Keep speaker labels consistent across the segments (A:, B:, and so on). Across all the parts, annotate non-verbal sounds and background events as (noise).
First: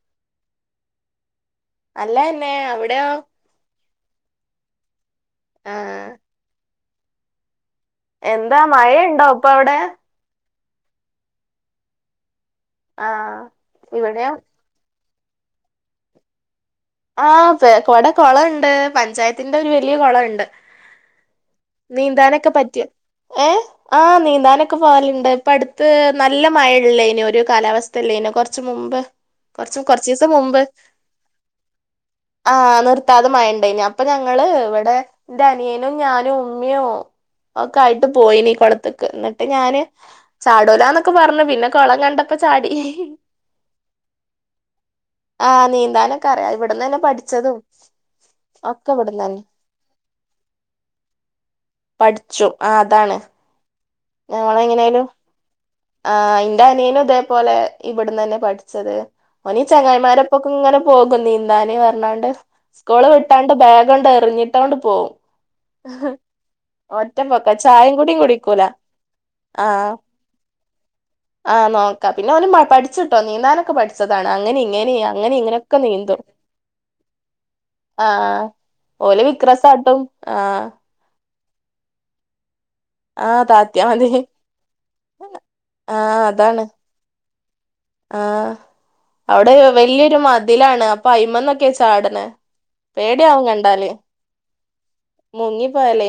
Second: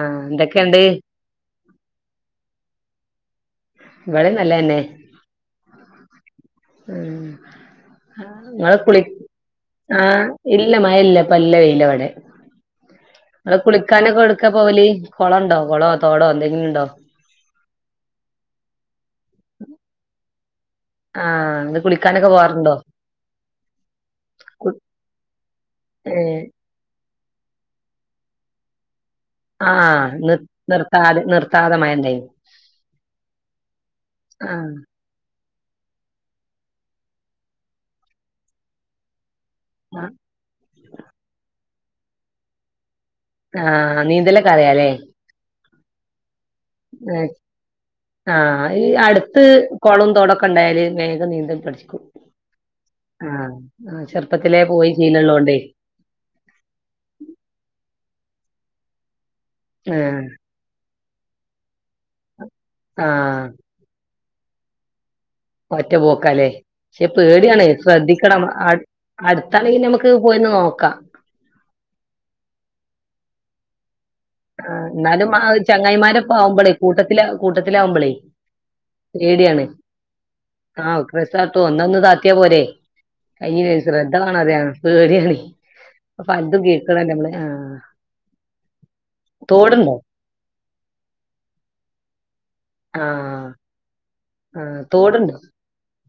A: ആഹ് എന്തൊക്കെണ്ട്
B: നല്ലെന്നെ അവിടെയോ
A: ഇവിടെ നല്ലന്നെ
B: ആഹ്
A: ഉം നിങ്ങൾ കുളി
B: മഴയുണ്ടോ ഇപ്പൊ അവിടെ
A: ആഹ് ഇല്ല മഴ ഇല്ല ഇപ്പ നല്ല വെയില ഇവിടെ
B: ആ
A: അവിടെ കുളിക്കാനൊക്കെ
B: ഇവിടെയോ
A: എവ്ടുക്കാ പോവല് കുളണ്ടോ കുളോ തോടോ എന്തെങ്കിലുണ്ടോ
B: ആഹ് ഫെ വ്ടെ കുളോണ്ട് പഞ്ചായത്തിന്റെ ഒരു വല്യയ കുളോണ്ട്
A: ആ ഇന്ന് കുളിക്കാനൊക്കെ
B: നീന്താനൊക്കെ
A: പോവാറുണ്ടോ
B: പറ്റും ഏഹ് ആഹ്
A: കു
B: നീന്താനൊക്കെ പോവലുണ്ട് ഇപ്പ അടുത്ത്
A: ഏ
B: നല്ല മഴ ള്ളെന്നു ഒരു കാലാവസ്ഥയല്ലേനു കൊർച്ച് മുമ്പ്
A: ആ
B: കൊർച് കൊർച്ചീസം
A: നിർ
B: മുമ്പ്
A: നിർത്താതെ നിർത്താതെ മഴ ഉണ്ടായിന്
B: ആഹ് നിർത്താതെ മഴയിണ്ടേനു അപ്പൊ ഞങ്ങള്
A: ആ
B: വടെ എന്റെ അനിയനും ഞാനും ഉമ്മിയും ഒക്കെ ആയിട്ട് പോയിന് കൊളത്ക്ക് ന്നട്ട് ട്ട് ഞാന് ചാടുലാന്നൊക്കെ പർഞ് പിന്നെ കൊളം കണ്ടപ്പോ ചാടി
A: ആഹ് നീന്തലൊക്കെ അറിയാല്ലേ
B: ആഹ് നീന്താനൊക്കെ അറിയാം ഇവിടന്നന്നെ പഠിച്ചതും
A: ആഹ്
B: ഒക്കെ ഇവിടന്ന് തന്നെ
A: അടുത്ത് കൊളം തോടൊക്കെ ണ്ടായല് വേഗം നീന്തൽ പഠിച്ചും
B: പഠിച്ചു ആ അതാണ്
A: ആഹ് ആ ചെറുപ്പത്തിലേ പോയി ശീലോള്ളോണ്ടേ
B: ആഹ് എന്റെ അനിയനും ഇതേപോലെ ഇവിട്ന്നന്നെ പഠിച്ചത് ഓനീ
A: ആ
B: ചങ്ങായിമാരപ്പൊക്കെ ഇങ്ങനെ പോകും നീന്താന് പർഞ്ഞാണ്ട് സ്കൂള്
A: ആ
B: വിട്ടാണ്ട് ബാഗണ്ട് എറിഞ്ഞിട്ടാണ്ട് പോകും
A: ഒറ്റ പോക്കാല്ലേ ക്ഷെ പേടിയാണ്
B: ചായേം കൂടിം
A: ശ്രദ്ധിക്കണം
B: കുടിക്കൂല
A: അട് അടുത്താണെങ്കി
B: ആഹ്
A: നമുക്ക് പോയി നോ
B: ആഹ് നോക്കാ പിന്നെ ഓൻ പഠിച്ചിട്ടോ നീന്താനൊക്കെ പഠി
A: ആഹ് ന്നാലും ആ
B: നീന്തും
A: ചങ്ങായിമാരോപ്പാവുമ്പളെ കൂട്ടത്തില് കൂട്ടത്തില് ആകുമ്പളേ
B: ആഹ് ഓല്
A: പേടിയാണ്
B: വിക്രസാട്ടും
A: ആഹ് ഒക്രെ സാട്ടു ഒന്ന് അങ്ങ് താത്തിയാ പോരേ
B: ആഹ് താത്തിയാ
A: (unintelligible)
B: മതി
A: ശ്രദ്ധ വേണം ഞങ്ങക്ക് പേടിയാണെ
B: ആഹ്
A: അതും
B: അതാണ്
A: കേക്കണല്ല നമ്മൾ ആഹ്
B: ആഹ് അവിടെ
A: തോടുണ്ടോ
B: വലിയൊരു മതിലാണ് അപ്പൊ അയിമന്നൊക്കെ ചാടണ പേടിയാവും
A: ആഹ്
B: കണ്ടാല്
A: ആഹ് തോടുണ്ടോ
B: മുങ്ങിപ്പോയാലേ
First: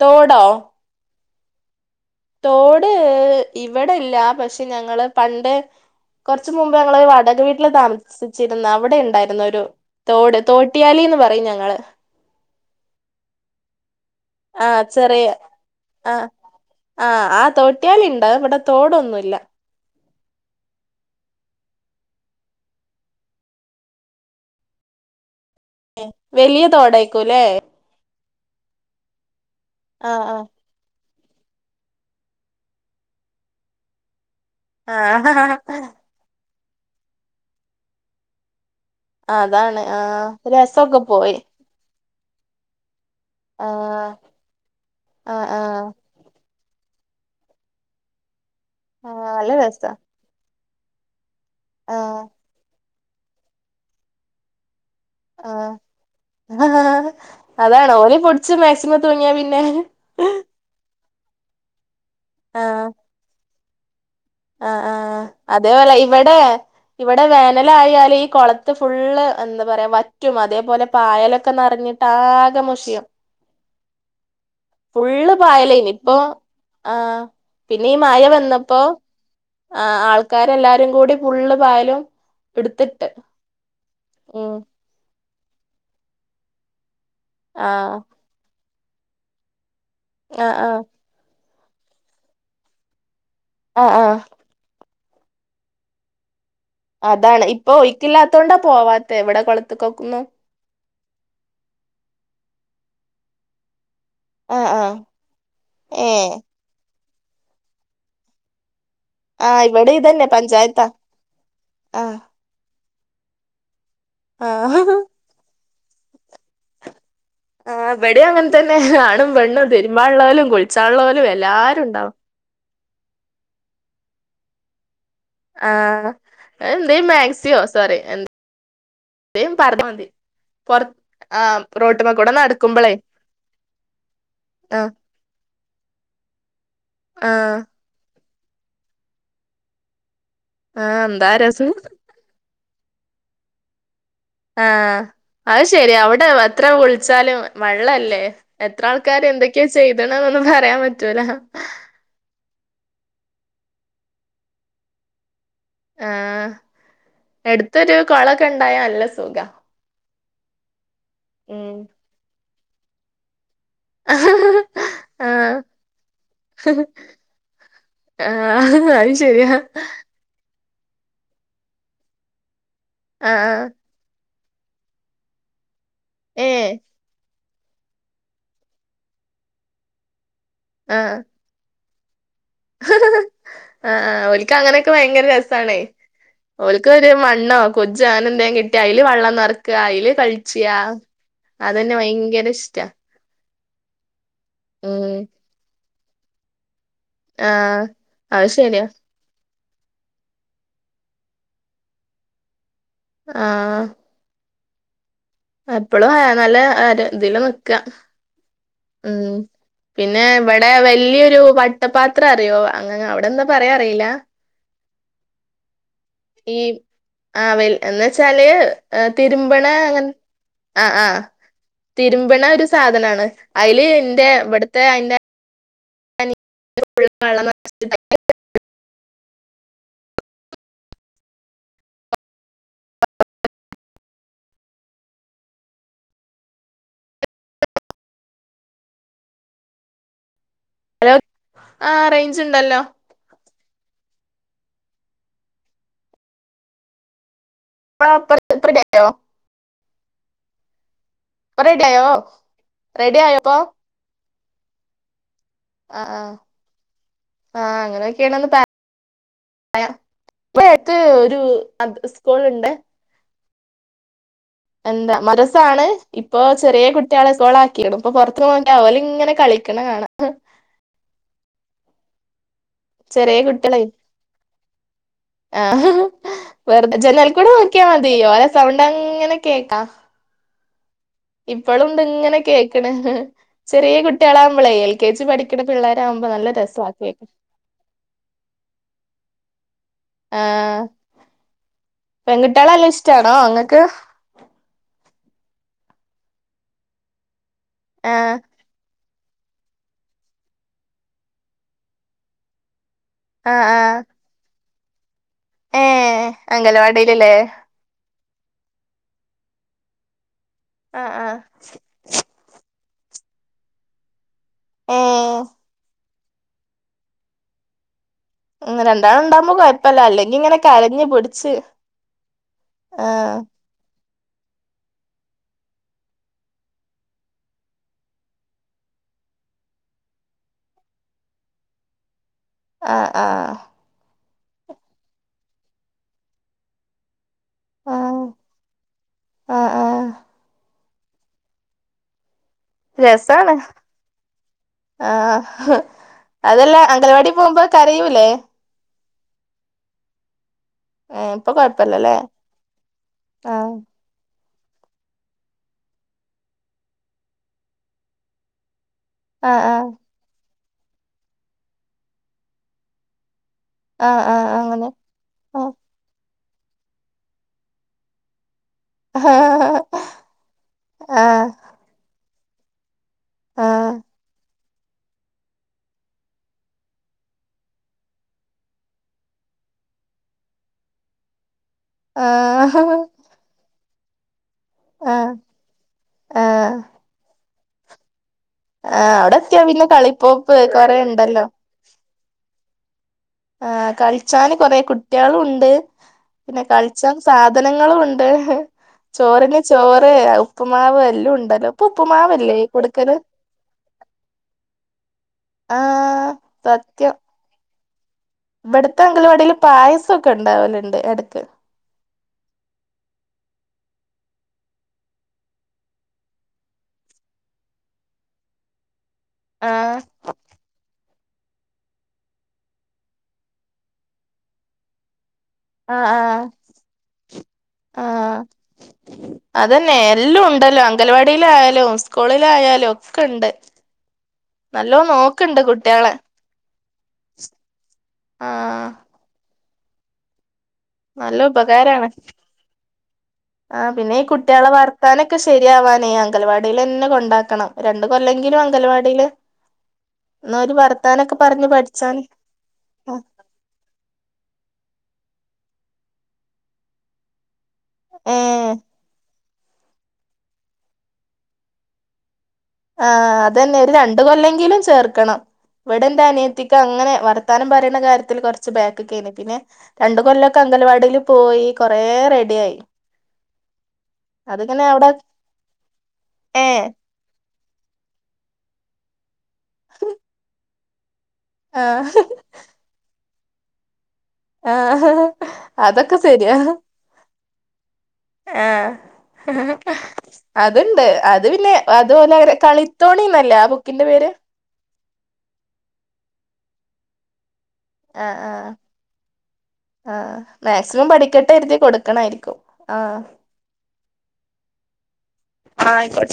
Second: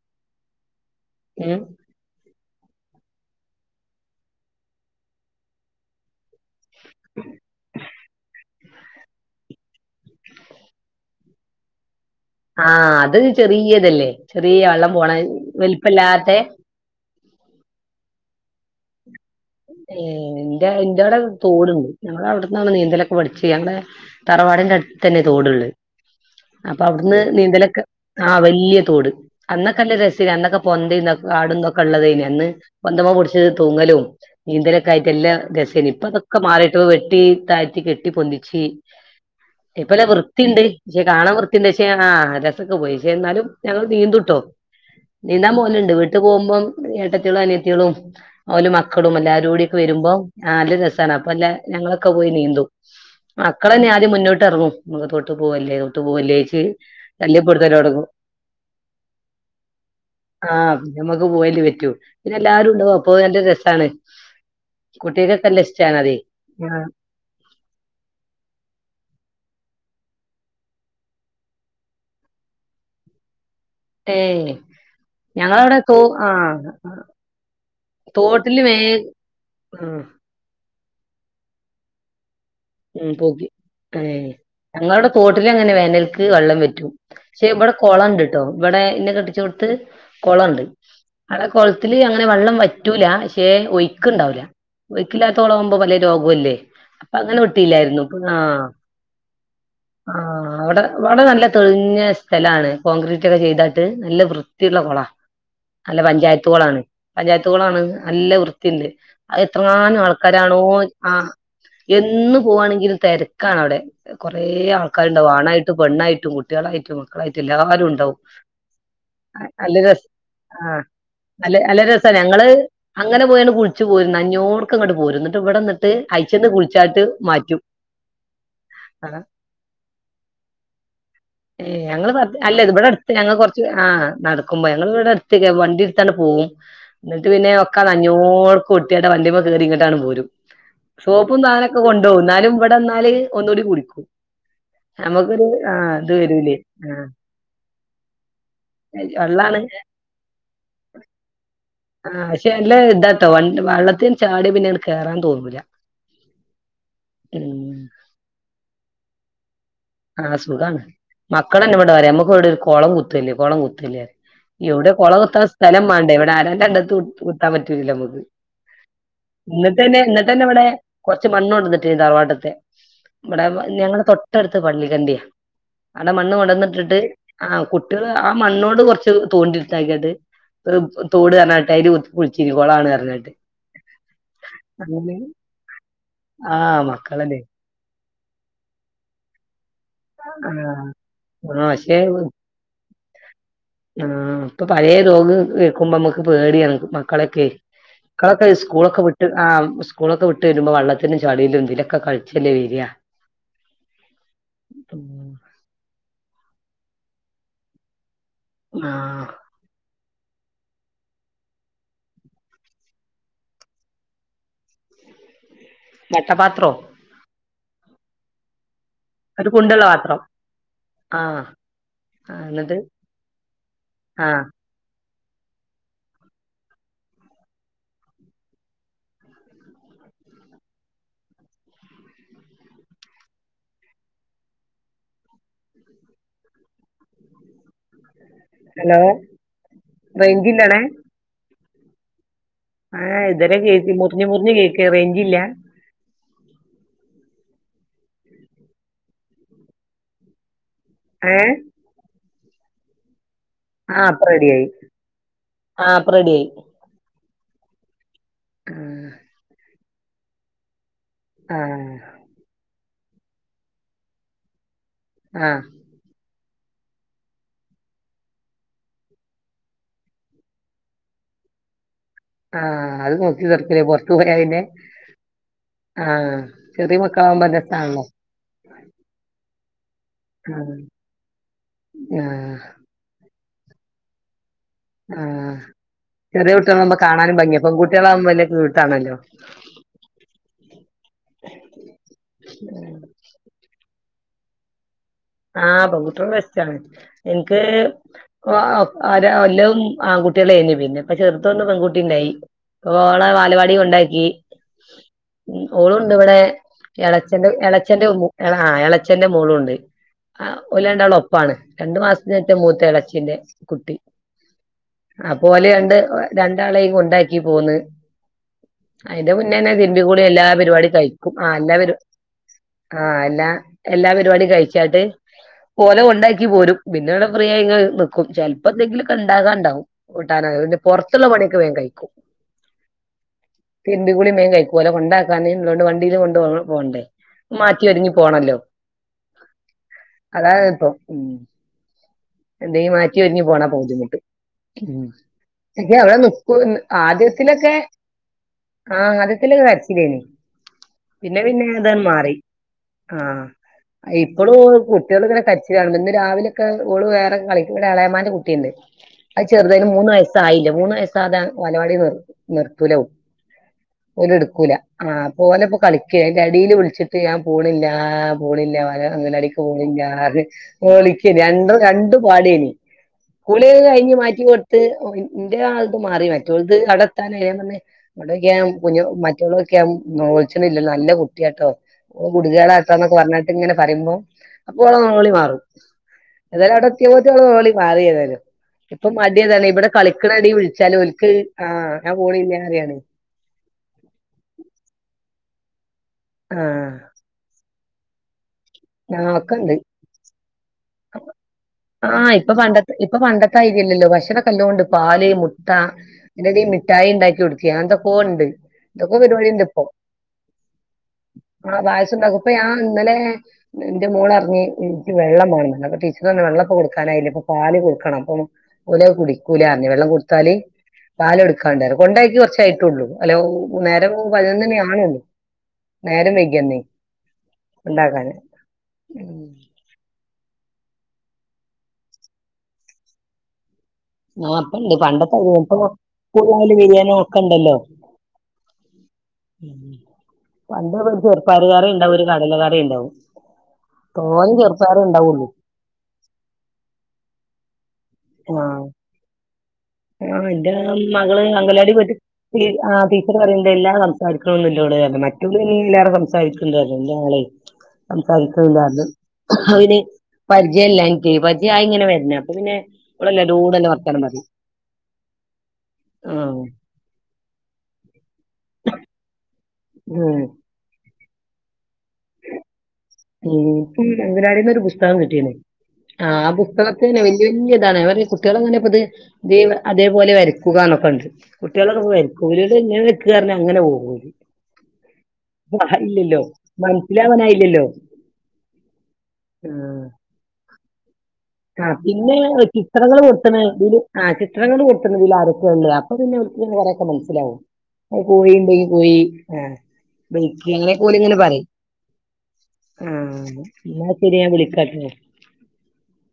B: തോടോ
A: ഉം
B: തോട് ഇവിടെ ഇല്ല പക്ഷെ ഞങ്ങൾ പണ്ട് കൊറ ച്ച് മുമ്പ് ഞങ്ങൾ ഒരു വടക വീട്ടിൽ താമസിച്ച് ന്ന് അവിടെ ഉണ്ടായിരുന്ന ഒരു തോട് തോട്ടിയാലിന്ന് പറയും ഞങ്ങൾ
A: ആഹ് അത് ചെറിയതല്ലേ ചെറിയ
B: ആ
A: വെള്ളം
B: ചെറിയ
A: പോണം വൽപ്പല്ലാത്ത
B: ആഹ് തോട്ടിയാല് ഇണ്ട് ഇവിടെ തോടൊന്നുല്ല
A: ഏ ന്റെ ന്റെവ്ടെ തോട്ണ്ട് ഞങ്ങളവിട്ന്നാണ് നീന്തലൊക്കെ പഠിചെ ഞങ്ങളെ തറവാടിന്റെ അടുത്ത് തന്നെ തോടുള്ളെ
B: വലിയ
A: അപ്പൊ അവിട്ന്ന്
B: തോടായിക്കൂല്ലേ
A: നീന്തലൊക്കെ ആഹ് വല്യ തോട് അന്നൊക്കെ ല്ല
B: ആ
A: രസ
B: ആ
A: അന്നൊക്കെ പൊന്തേൻ കാട്ന്തൊക്കെ ഉള്ളതേനി അന്ന് കൊന്തമ പിടിച്ചു തൂങ്ങലും നീന്തലൊക്കെ
B: ആ
A: ആയിട്ട് എല്ലാ രസേനി ഇപ്പ അതൊക്കെ മാറിയിട്ട് വെട്ടി താഴ്ത്തി കെട്ടി പൊന്തിച്ച്
B: അതാണ് ആ
A: ഇപ്പല്ല വൃത്തിയിണ്ട്
B: രസൊക്കെ
A: പക്ഷെ കാണാൻ
B: പോയി
A: വൃത്തിയുണ്ട് പക്ഷേ ആഹ് രസൊക്കെ പോയിക്ഷെ എന്നാലും
B: ആ
A: ഞങ്ങൾ നീന്തിട്ടോ
B: ആ
A: നീന്താൻ
B: ആ
A: പോവല്ണ്ട് വീട്ടു പോകുമ്പം ഏട്ടത്യേളും അനിയത്യേളും ഓല്
B: ആ
A: മക്കളും
B: നല്ല
A: എല്ലാരുടിയൊക്കെ
B: രസാ
A: വരുമ്പോ ആഹ് നല്ല രസാണ് വല്ല
B: ആ
A: ഞങ്ങളൊക്കെ പോയി നീന്തും മക്കളെന്നെ ആദ്യം മുന്നോട്ട് ഇറങ്ങും നമുക്ക് തോട്ട് പോവല്ലേ
B: ആഹ്
A: തോട്ട് പോവല്ലേ ചോയ്ച്
B: ആഹ്
A: ശല്യ
B: അതാണ്
A: പെട്തലൊട്ങ്ങും
B: ഓല് പൊടിച്ച് മാക്സിമം തൂങ്ങിയാ പിന്നെ
A: ആഹ് നമ്മക്ക് പോയല് പറ്റൂ പിന്നെ എല്ലാരും ഉണ്ട്
B: ആഹ്
A: അപ്പ നല്ല രസാണ്
B: ആഹ് ആഹ്
A: കുട്ടികൾക്കൊക്കെല്ല
B: അതേപോലെ
A: ഇഷ്ടാണതേ
B: ഇവിടെ
A: ആഹ്
B: ഇവിടെ വേനലായാല് ഈ കൊളത്ത് ഫുള്ള് എന്താ പറയാ വറ്റ് റ്റും അതേപോലെ പായലൊക്കെ നിറഞ്ഞിട്ട് ആകെ മുഷിയും
A: ഏഹ്
B: ഫുള്ള്
A: ഞങ്ങളവിടെ
B: പായലേനി
A: തോ
B: ഇപ്പൊ
A: ആഹ്
B: ആഹ് പിന്നെ ഈ മഴ
A: തോട്ടില് വേ
B: വന്നപ്പോ ആ
A: ആഹ്
B: ആൾക്കാരെല്ലാരും കൂടി ഫുള്ള് പായലും എടുത്തിട്ട്
A: ഉം പോക്കി ഉം ഞങ്ങളടെ തോട്ടിലങ്ങനെ വേനൽക്ക് വെള്ളം വറ്റും പക്ഷെ ഇവിടെ
B: ആഹ്
A: കൊളംണ്ട്ട്ടോ ഇവിടെ ഞെ കെട്ടിച്ചോട്ത്ത്
B: ആഹ്
A: കുളംണ്ട്
B: ആഹ്
A: അവിടെ കൊള്ത്തില് അങ്ങനെ വള്ളം വറ്റൂല പക്ഷെ
B: ആഹ് ആഹ്
A: ഒയ്ക്ക്ണ്ടാവുല ഒഴിക്കില്ലാത്തോളം ആക്മ്പോ പലേ രോഗൊല്ലേ
B: അതാണ് ഇ
A: ല്ലെര്ന്നു ആ അ
B: കൊളത്ത്ക്കൊന്നും
A: ആടെ ആടെ നല്ല തെളഞ്ഞ സ്ഥലാണ് കോൺക്രീറ്റ് ഒക്കെ ചെയ്താട്ട് നല്ല
B: ആഹ്
A: വൃത്തിള്ള
B: ആഹ്
A: കൊളാ നല്ല
B: ഏഹ്
A: പഞ്ചായത്ത് കൊളാണ് പഞ്ചായത്തുകൊളാണ് നല്ല വൃത്തിണ്ട് അത്
B: ആഹ് ഇവിടെ
A: എത്രങ്ങാനം
B: ഇതന്നെ
A: ആൾക്കാരാണോ
B: പഞ്ചായത്താ
A: ആ
B: ആഹ്
A: എന്നും ണെങ്കിലും തെരക്കാണ് അവ്ടെ കൊറേ
B: ആഹ്
A: ആൾക്കാരുണ്ടാവും ആണായിട്ടും പെണ്ണായിട്ടും കുട്ട്യേളായിട്ടും ക്കളായിട്ടും എല്ലാരും
B: ആഹ്
A: ണ്ടാവും
B: ഇബടിം അങ്ങൻ തന്നെ ആണും പെണ്ണും
A: നല്ലരസ്
B: തിരുമ്പാള്ളോലും
A: ആ
B: കുളിച്ചാള്ളോലും
A: നല്ല നല്ല
B: എല്ലാരും
A: രസ
B: ഉണ്ടാവും
A: ഞങ്ങള് അങ്ങനെ പോയാണ് കുളിച്ചു പോരും നഞ്ഞോട്ക്കങ്ങട്ട് പോരുന്നിട്ട് ഇവിടെന്നിട്ട് അയച്ചന്ന് കുളിച്ചാട്ട് മാറ്റും
B: ത്തിയോ സോറി
A: ആ
B: എ (inaudible) പറഞ്ഞാ മതി പൊർ ആഹ്
A: ഞങ്ങള്
B: റോട്ട്മ്മ
A: പറ
B: കൂടെ
A: അല്ല ഇവിടെ
B: നടക്കുമ്പളേ
A: അടുത്ത് ഞങ്ങൾ കുറച്ച് ആ നടക്കുമ്പോ ഞങ്ങൾ
B: ആഹ്
A: ഇവിടെടുത്ത് വണ്ടിയിട്തട്ട് പോകും ന്നിട്ട് പിന്നെ
B: ആഹ്
A: ഒക്കെനഞ്ഞോ ഓട്ക്ക ഒട്ടിയായിട്ട വണ്ടിമെ കേയറിങ്ങട്ടാണ് പോരും
B: ആ
A: സോപ്പും
B: എന്താരസം
A: സാധനമൊക്കെ കൊണ്ടുപോകും എന്നാലും ഇവിടെന്നാല് ഒന്നുടി കുളിക്കും
B: ആഹ അത് ശരി അവിടെ
A: വരൂലേ
B: എത്ര
A: ആ
B: കുളിച്ചാലും വെള്ളല്ലേ എത്ര ആൾക്കാര്
A: വെള്ളാണ്
B: എന്തൊക്കെയാ ചെയ്തണെന്നൊന്നും പറയാൻ പറ്റൂല
A: ആഹ് പക്ഷേ നല്ലേ ഇതാട്ടോ വ വെള്ളത്തിന് ചാടിയ പിന്നെങ്ങട്ട് കേറാൻ തോന്നൂല്ല
B: ആഹ് എടുത്തൊരു കുളക്കെ ഉണ്ടായ നല്ല സുഖ
A: ആഹ സുഖാണ്
B: ഉം
A: മക്കളെന്നെ ഇവടെപറയാ നമ്മക്ക് എവിടെ ഒരു കൊളം കുത്തല്ലേ കൊളം കുത്തല്ലേന് ഇവിടെ കൊള കുത്താൻ
B: ആഹ്
A: സ്ഥലം മാണ്ടേ ഇവിടെ ആരന്റെ കണ്ടത്ത് കുത്താൻ പറ്റൂലല്ലോ ഞമ്മക്ക്
B: ആഹ് അത് ശരിയാ
A: ഇന്നട്ടെന്നെ ഇന്നട്ടെന്നെ ഇവിടെ കുറച്ച് മണ്ണണ് കൊണ്ടനിടീണ്ട് തറവാട്ടത്തെ
B: ആഹ്
A: ഇവടെ
B: ആഹ്
A: ഞങ്ങള് തൊ ത്ത് പള്ളിക്കണ്ടിയ ആടെ മണ്ണ്
B: ഏഹ്
A: കൊണ്ടന്നിട്ടിട്ട് ആ കുട്യൾ ആ മണ്ണോണ്ട് കുറച്ച് തോണ്ടിട്താക്കിയാണ്ട് ഒരു
B: ആഹ്
A: ഒരുതോട് പറഞ്കാണ്ടയിൽ കുളിച്ചിനു ക്കോളണ് പറഞ്ഞാട്ട്
B: അ ആ ഓല്ക്ക് അങ്ങനെക്കെ ഭയങ്കര രസാണേ
A: ആഹ്
B: ഓല്ക്ക് ഒരു
A: മക്കളല്ലേ
B: മണ്ണോ കൊ സാനെന്തെങ്കിൽ കിട്ടിയ അയില് വെള്ളം നിറ ക്കാ അയിൽ കളിച്ച
A: ആഹ് ആഹ്
B: അതന്നെ ഭയങ്കര ഇഷ്ടാ
A: ആ ഇപ്പൊ പഴയെ
B: ഉം
A: രോഗം കേക്കുമ്പോ നമ്മക്ക് പേടിയാണ് കളക്കെ
B: ആഹ്
A: മക്കളോക്കെ
B: അത് ശരിയാ
A: സ്കൂളൊക്കെ വിട്ട് ആ സ്കൂളൊക്കെ വിട്ട് വരുമ്പോ വള്ളത്തിലും ചളിയിലും ഇതിലൊക്കെ കഴിച്ചല്ലേ വര്യ
B: ആ
A: (inaudible)
B: എപ്പളും അ നല്ല ആ ഇതില് നിക്ക
A: ആ
B: പിന്നെ ഇവിടെ വലിയൊരു വട്ടപാത്ര അറിയോ അങ്ങനെ അവിടെന്താ പറയാ അറിയില്ല ഈ
A: വട്ടപാത്രോ
B: ആ വല് എന്നെച്ചാല്
A: ഒരു
B: തിരുമ്പണെ
A: കുണ്ടുള്ള
B: അങ്ങ
A: പാത്രം
B: ആ ആഹ
A: ആഹ്
B: തിരുമ്പണോരു
A: എന്നിട്ട്
B: സാധനാണ് അതില്ന്റെ
A: ആഹ്
B: ഇവിടുത്തെ അതിന്റെ (inaudible)
A: ഹലോ റെയ്ഞ്ജ്ല്ലാണേ
B: ആ റെയ്
A: ആഹ് ഇതരെ കേട്ട് മുറിഞ് മുറിഞ് കേക്ക റേഞ്ചില്ല
B: പ്പ (inaudible) റെഡിയായോ
A: ഏഹ്
B: ഇപ്പോ റെഡി ആയോ റെഡി ആയോപ്പൊ
A: ആഹ് ഇപ്പ റെഡിയായി ആ ഇപ്പ റെഡി ആയി
B: ആ അങ്ങനെക്കെയാണ് ഇവിടെ ഒരു
A: ആഹ്
B: അടുത്ത് സ്കൂളുണ്ട് എന്താ
A: ആഹ്
B: മദ്രസാണ് ഇപ്പൊ ചെറിയ കുട്ടികളെ ഇപ്പോൾ ആക്കിണു ഇപ്പൊ പുറത്ത് പോവുമ്പം ആവര് ഇങ്ങനെ കളിക്കണ കാണാ
A: ശബ്ദം ക്ലിയർ അല്ല ആ അത്
B: ചെറിയ
A: നോക്കി
B: കുട്ടികളെ
A: നടക്കല പുറത്തുപോയ പിന്നെ
B: ആ
A: ആഹ്
B: വെറുതെ
A: ചെറിയ
B: ജനൽ കൂടെ
A: മക്കളാവുമ്പോ
B: നോക്കിയാൽ
A: രസാണല്ലോ
B: മതിയോ ഓര സൗണ്ട് അങ്ങനെ കേക്കാം
A: ആ
B: ഇപ്പോളും ഇണ്ട് ഇങ്ങനെ കേക്കണ് ചെറിയ കുട്ടികളാ എൽ കെ ജി
A: ആഹ്
B: പഠിക്കുന്ന പിള്ളോരാവുമ്പോ നല്ല
A: ചെറിയ കുട്ടികളാകുമ്പോ
B: രസമാക്കി വക്കും
A: കാണാനും ഭംഗിയാ പെൺകുട്ടികളാകുമ്പോ വല്യ ക്യൂട്ടാണല്ലോ
B: ആഹ് പെൺകുട്ടിയേള ല്ല ഇഷ്ടാണോ ഇങ്ങക്ക്?
A: ആഹ് പെൺകുട്ടിയേളല്ല ഇഷ്ടാണ് ഇൻക്ക്
B: ആഹ്
A: ഒ ഒ ആ ഒര എല്ലവും ആൺകുട്ടികളേനി പിന്നെ അപ്പ ചെർതൊന് പെൺകുട്ടി ണ്ടായി. ഓളെ
B: ആഹ്
A: ബാലവാടി
B: ആഹ്
A: കൊണ്ടയാക്കി ഉം ഓളുണ്ട്
B: ഏഹ്
A: ഇവടെ.
B: അംഗലവാടിയിലല്ലേ
A: എളച്ചന്റെ എളച്ചന്റെ മു ആഹ് എളച്ചന്റെ മോളൂണ്ട്. ആഹ്
B: ആഹ്
A: ഓലണ്ടാളും
B: ആഹ്
A: ഒപ്പാണ് രണ്ടു മാസത്തിനോ റ്റോ മൂത്ത എളച്ചിന്റെ കുട്ടി
B: ഏഹ്
A: അപോല് രണ്ട് രണ്ടാളെയും കൊണ്ടാക്കി പോന്ന്.
B: ഉം
A: അയിന്റെ
B: രണ്ടാളുണ്ടാവുമ്പോ
A: മുന്നേന്നെ
B: കൊഴപ്പല്ല
A: തിരുമ്പി കുളി
B: അല്ലെങ്കി
A: എല്ലാ
B: ഇങ്ങനെ
A: പരിപാടി
B: കരഞ്ഞ്
A: കഴിക്കും
B: പിടിച്ച്
A: ആഹ് എല്ലാ പര് ആഹ് എല്ലാ എല്ലാ പരിപാടിം കഴിച്ചാട്ട് ഇപോലെ കെണ്ടയാക്കി പോരും പിന്നെ ഇവടെ ഫ്രീയായി നിക്കും ചെൽപ്പന്തെങ്കിലൊക്കെ ഉണ്ടാകാണ്ടാവും കൂട്ടാനോ അഹ് ദ് പൊർത്തുള്ള പണിയൊക്കെ വേം കയിക്കും.
B: ആഹ് ആഹ്
A: കുളി വേഗം കഴിക്കും ഓല കൊണ്ടാക്കാന് തൊണ്ട് വണ്ടീയിലും കൊണ്ട് പോകണ്ടേ? മാറ്റി ഒരുങ്ങി
B: ആഹ്
A: പോണല്ലോ
B: ആഹ് ആഹ്
A: അതാണ് ഇപ്പൊ ഉം എന്തങ്കിലും മാറ്റി ഒരുങ്ങി
B: രസാണ്
A: പോണ ബുദ്ധിമുട്ട് ഉ
B: ആഹ്
A: പിന്നെ അവിടെ നിക്കു
B: അതല്ല അംഗലവാടി പോകുമ്പോ
A: ആദ്യത്തിലൊക്കെ
B: കരയൂലേ
A: ആ ആദ്യത്തില് കരച്ചില്ലേനി
B: ഏഹ്
A: പിന്നെ
B: ഇപ്പൊ
A: പിന്നെ അത്
B: കൊഴപ്പല്ലല്ലേ
A: മാറി ആ
B: ആഹ്
A: (unintelligible) ഓള് കുട്ടികൾ ഇങ്ങനെ കരച്ചിലാര്ന്ന് ഇന്ന് രാവിലൊക്കെഓള് വേറെ കളിക്കും ഇവിടെ അളേമാന്റെ കുട്ടീണ്ട് അത്
B: ആഹ്
A: ചെറുതായിന്
B: ആഹ്
A: മൂന്ന് വയസ്സായില്ല മൂന്ന് വയസ് ആകാതെ ബാലവാടി നിർ നിർത്തൂല
B: ആഹ്
A: ഓര്
B: ആഹ്
A: എടുക്കൂല
B: അങ്ങനെ
A: ആ പോലെ ഇപ്പോ കളിക്കേ ഇടയിൽ വിളിച്ചിട്ട് ഞാൻ പോണില്ല പോണില്ല അങ്ങനെ അംഗനവാടി
B: ആഹ്
A: പോണില്ല
B: ആഹ്
A: പൊളിക്കരണ്ടും രണ്ടും പാളിയനി കുളി ഒക്കെ
B: ആഹ്
A: കഴിഞ്ഞ് മാറ്റിട്ട എന്റെ ആൾക് മാറി മറ്റത് ആട എത്താൻ പറ അവിടക്ക മറ്റുള്ള നോച്ചല്ല നല്ല കുട്ടിട്ടോ ഓ ഗുഡ്
B: ആഹ്
A: ഗേൾകേളാട്ടാന്നൊക്കെ പറഞ്ഞിട്ട് ഇങ്ങനെ പറയുമ്പോ അപ്പൊ അവിടെ
B: ആഹ്
A: മോളി മാറും എതായാലും
B: ആഹ്
A: അവിടെ ഒക്ക പോടെ മോളി മാറി ഏതായാലും ഇപ്പ
B: ആഹ് അവിടെ എത്തിയാ
A: മടിതാണ്
B: പിന്നെ
A: ഇവിടെ കളിക്കണടി
B: കളിപ്പോപ്പ്
A: വിളിച്ചാല്
B: കൊറേ
A: ഓൾക്ക്
B: ഇണ്ടല്ലോ
A: ആ ഞാൻ പോണില്ല പറയാണ്
B: ആഹ് കളിച്ചാന് കൊറേ കുട്ട്യാളും ഉണ്ട് പിന്നെ
A: ആഹ്
B: കളിച്ചാൻ സാധനങ്ങളും ഉണ്ട് ചോറിന് ചോറ് ഉപ്പ്മാവ്
A: ആ ഇപ്പൊ പണ്ട
B: കൊടുക്കല്
A: ഇപ്പൊ പണ്ടത്തായിരിക്കില്ലല്ലോ ഭക്ഷണമൊക്കെ നല്ലോണമുണ്ട് പാല് മുട്ട
B: ആഹ്
A: അ മിഠായി
B: സത്യം
A: ഉണ്ടാക്കി കൊടുക്കു
B: ഇവിടുത്തെ അംഗനവാടിയില് പായസം ഒക്കെ ഉണ്ടാവലുണ്ട് എടക്ക്
A: ആ പായസം ഉണ്ടാക്കും ഇപ്പ ഞാൻ ഇന്നലെ എന്റെ മോളറിഞ്ഞ് എനിക്ക് വെള്ളമാണ്ണന്ന് ടീച്ചർ പറഞ്ഞ് വെള്ളപ്പൊ കൊടുക്കാനായില്ല ഇപ്പൊ പാല് കൊടുക്കണം ഉം ഓല് കുടിക്കൂല
B: ആഹ്
A: വെള്ളം കൊടുത്താല് പാലം എടുക്കാണ്ടായി കൊണ്ടാക്കി കുറച്ചായിട്ടള്ളു അല്ല നേരം പതിനൊന്ന്മണിആവുന്നേയുളളു
B: ആഹ്
A: നേരം
B: ആഹ്
A: വെയ്കി അന്നേ ഉണ്ടാക്കാന്
B: അതെന്നെ എല്ലും ഉണ്ട ല്ലോ അങ്കൽവാടീലായാലും ഉസ്കൂളിലായാലും ഒക്കെണ്ട്
A: ആഹ് ഇപ്പണ്ട് പണ്ടത്തെയ്രില്ല പ്പാെ (unintelligible) ബിര്യാണിം ഒക്കെണ്ടല്ലോ
B: ആഹ്
A: പിന്നെ പണ്ട് നമ്ക്ക്
B: നല്ല
A: ചെർപ്പയ്റ്
B: ഉപകാരാണ്
A: കറിണ്ടാവും ഒര് കടലകറീണ്ടാവും
B: ആഹ് പിന്നെ ഈ കുട്ട്യാളെ വർത്താനൊക്കെ ശെര്യാവാനേ അങ്കൽവാടീലെന്നെ കൊണ്ടാക്കണം രണ്ട് കൊല്ലെങ്കിലും
A: ആഹ്
B: അങ്കൽവാടീല്
A: ആഹ് ഇന്റെ മകള് അങ്കലാടി പോയ്ട്ട്
B: പഠിച്ചാന്
A: ടീ ആഹ് ടീച്ചറ് പറീണ്ട് വെല്ലാ സംസാരിക്ക്ണൊന്നുല്ല ഓള് മറ്റു (unintelligible) ല്ലേറെ സംസാരിക്ക്ണ്ട്ർഞ്ഞ് ന്റെ മോളെ
B: ഏഹ്
A: സംസാരിക്ക്ണ്ല്ലാർഞ്ഞ് അവന് പര്ജയല്ലാഞ്ഞിട്ടോ പര്ജയായിങ്ങനെ വര്ണം
B: ആഹ് അതെന്നെ ഒര് രണ്ട് കൊല്ലെങ്കിലും ചേർക്കണം വടെന്റെ
A: ആഹ്
B: അനിയത്തിക്കങ്ങനെ വർത്താനം പറീണ കാര്യത്തില് കൊർച്ച് ബാക്ക്ക്കേനി പിന്നെ രണ്ട
A: ഉം
B: കൊല്ലമൊക്കെ അംഗലവാടിൽ പോയി കൊറെേ റെഡിയായി
A: അങ്കനാടിന്നൊ ഒരു
B: അതിങ്ങനെ അവടെ
A: പുസ്തകം കിട്ടിയന്ന ആ ആ
B: ഏഹ്
A: പുസ്തകത്തി വലിയതാണ് അവരുടെ കുട്ടികളെ തങ്ങനെ ഇപ്പ ഇത് ഇത അതേപോലെ വരക്കുകന്നൊക്കെണ്ട് കുട്ടിക്കൾ ഒക്കെ പ്പോ
B: ആഹ്
A: വരക്കോ ഇങ്ങനെ നിക്ക് പറഞ്ഞ അങ്ങനെ പോവും
B: ആഹ് അതൊക്കെ
A: യായില്ലല്ലോ മനസില അവനായില്ലല്ലോ
B: ആ അതുണ്ട് ആ
A: ആ പിന്നെ ചിത്രങ്ങൾ കൊടുത്തുണ്
B: ആ
A: ഇതിൽ
B: ബുക്കിന്റെ
A: ആ
B: പേര്
A: ചിത്രങ്ങൾ കൊടുത്തണതിൽ ആരൊക്കെ ഉണ്ട് അപ്പൊ പിന്നെ റൊക്കെ മനസ്സിലാവും
B: ആഹ്
A: കോഴ
B: ആഹ്
A: ഉണ്ടെങ്കിൽ കോഴി ആ
B: ആഹ്
A: ബായിക്കാക്കി ഇങ്ങനെ
B: മാക്സിമം
A: ഓൽ
B: പഠിക്കട്ടെ
A: പറയും
B: കരുതി കൊടുക്കണായിരിക്കും ആഹ്
A: ആ ശരി ഞാ വിളിക്കാട്ടെ
B: ആ ആയിക്കോ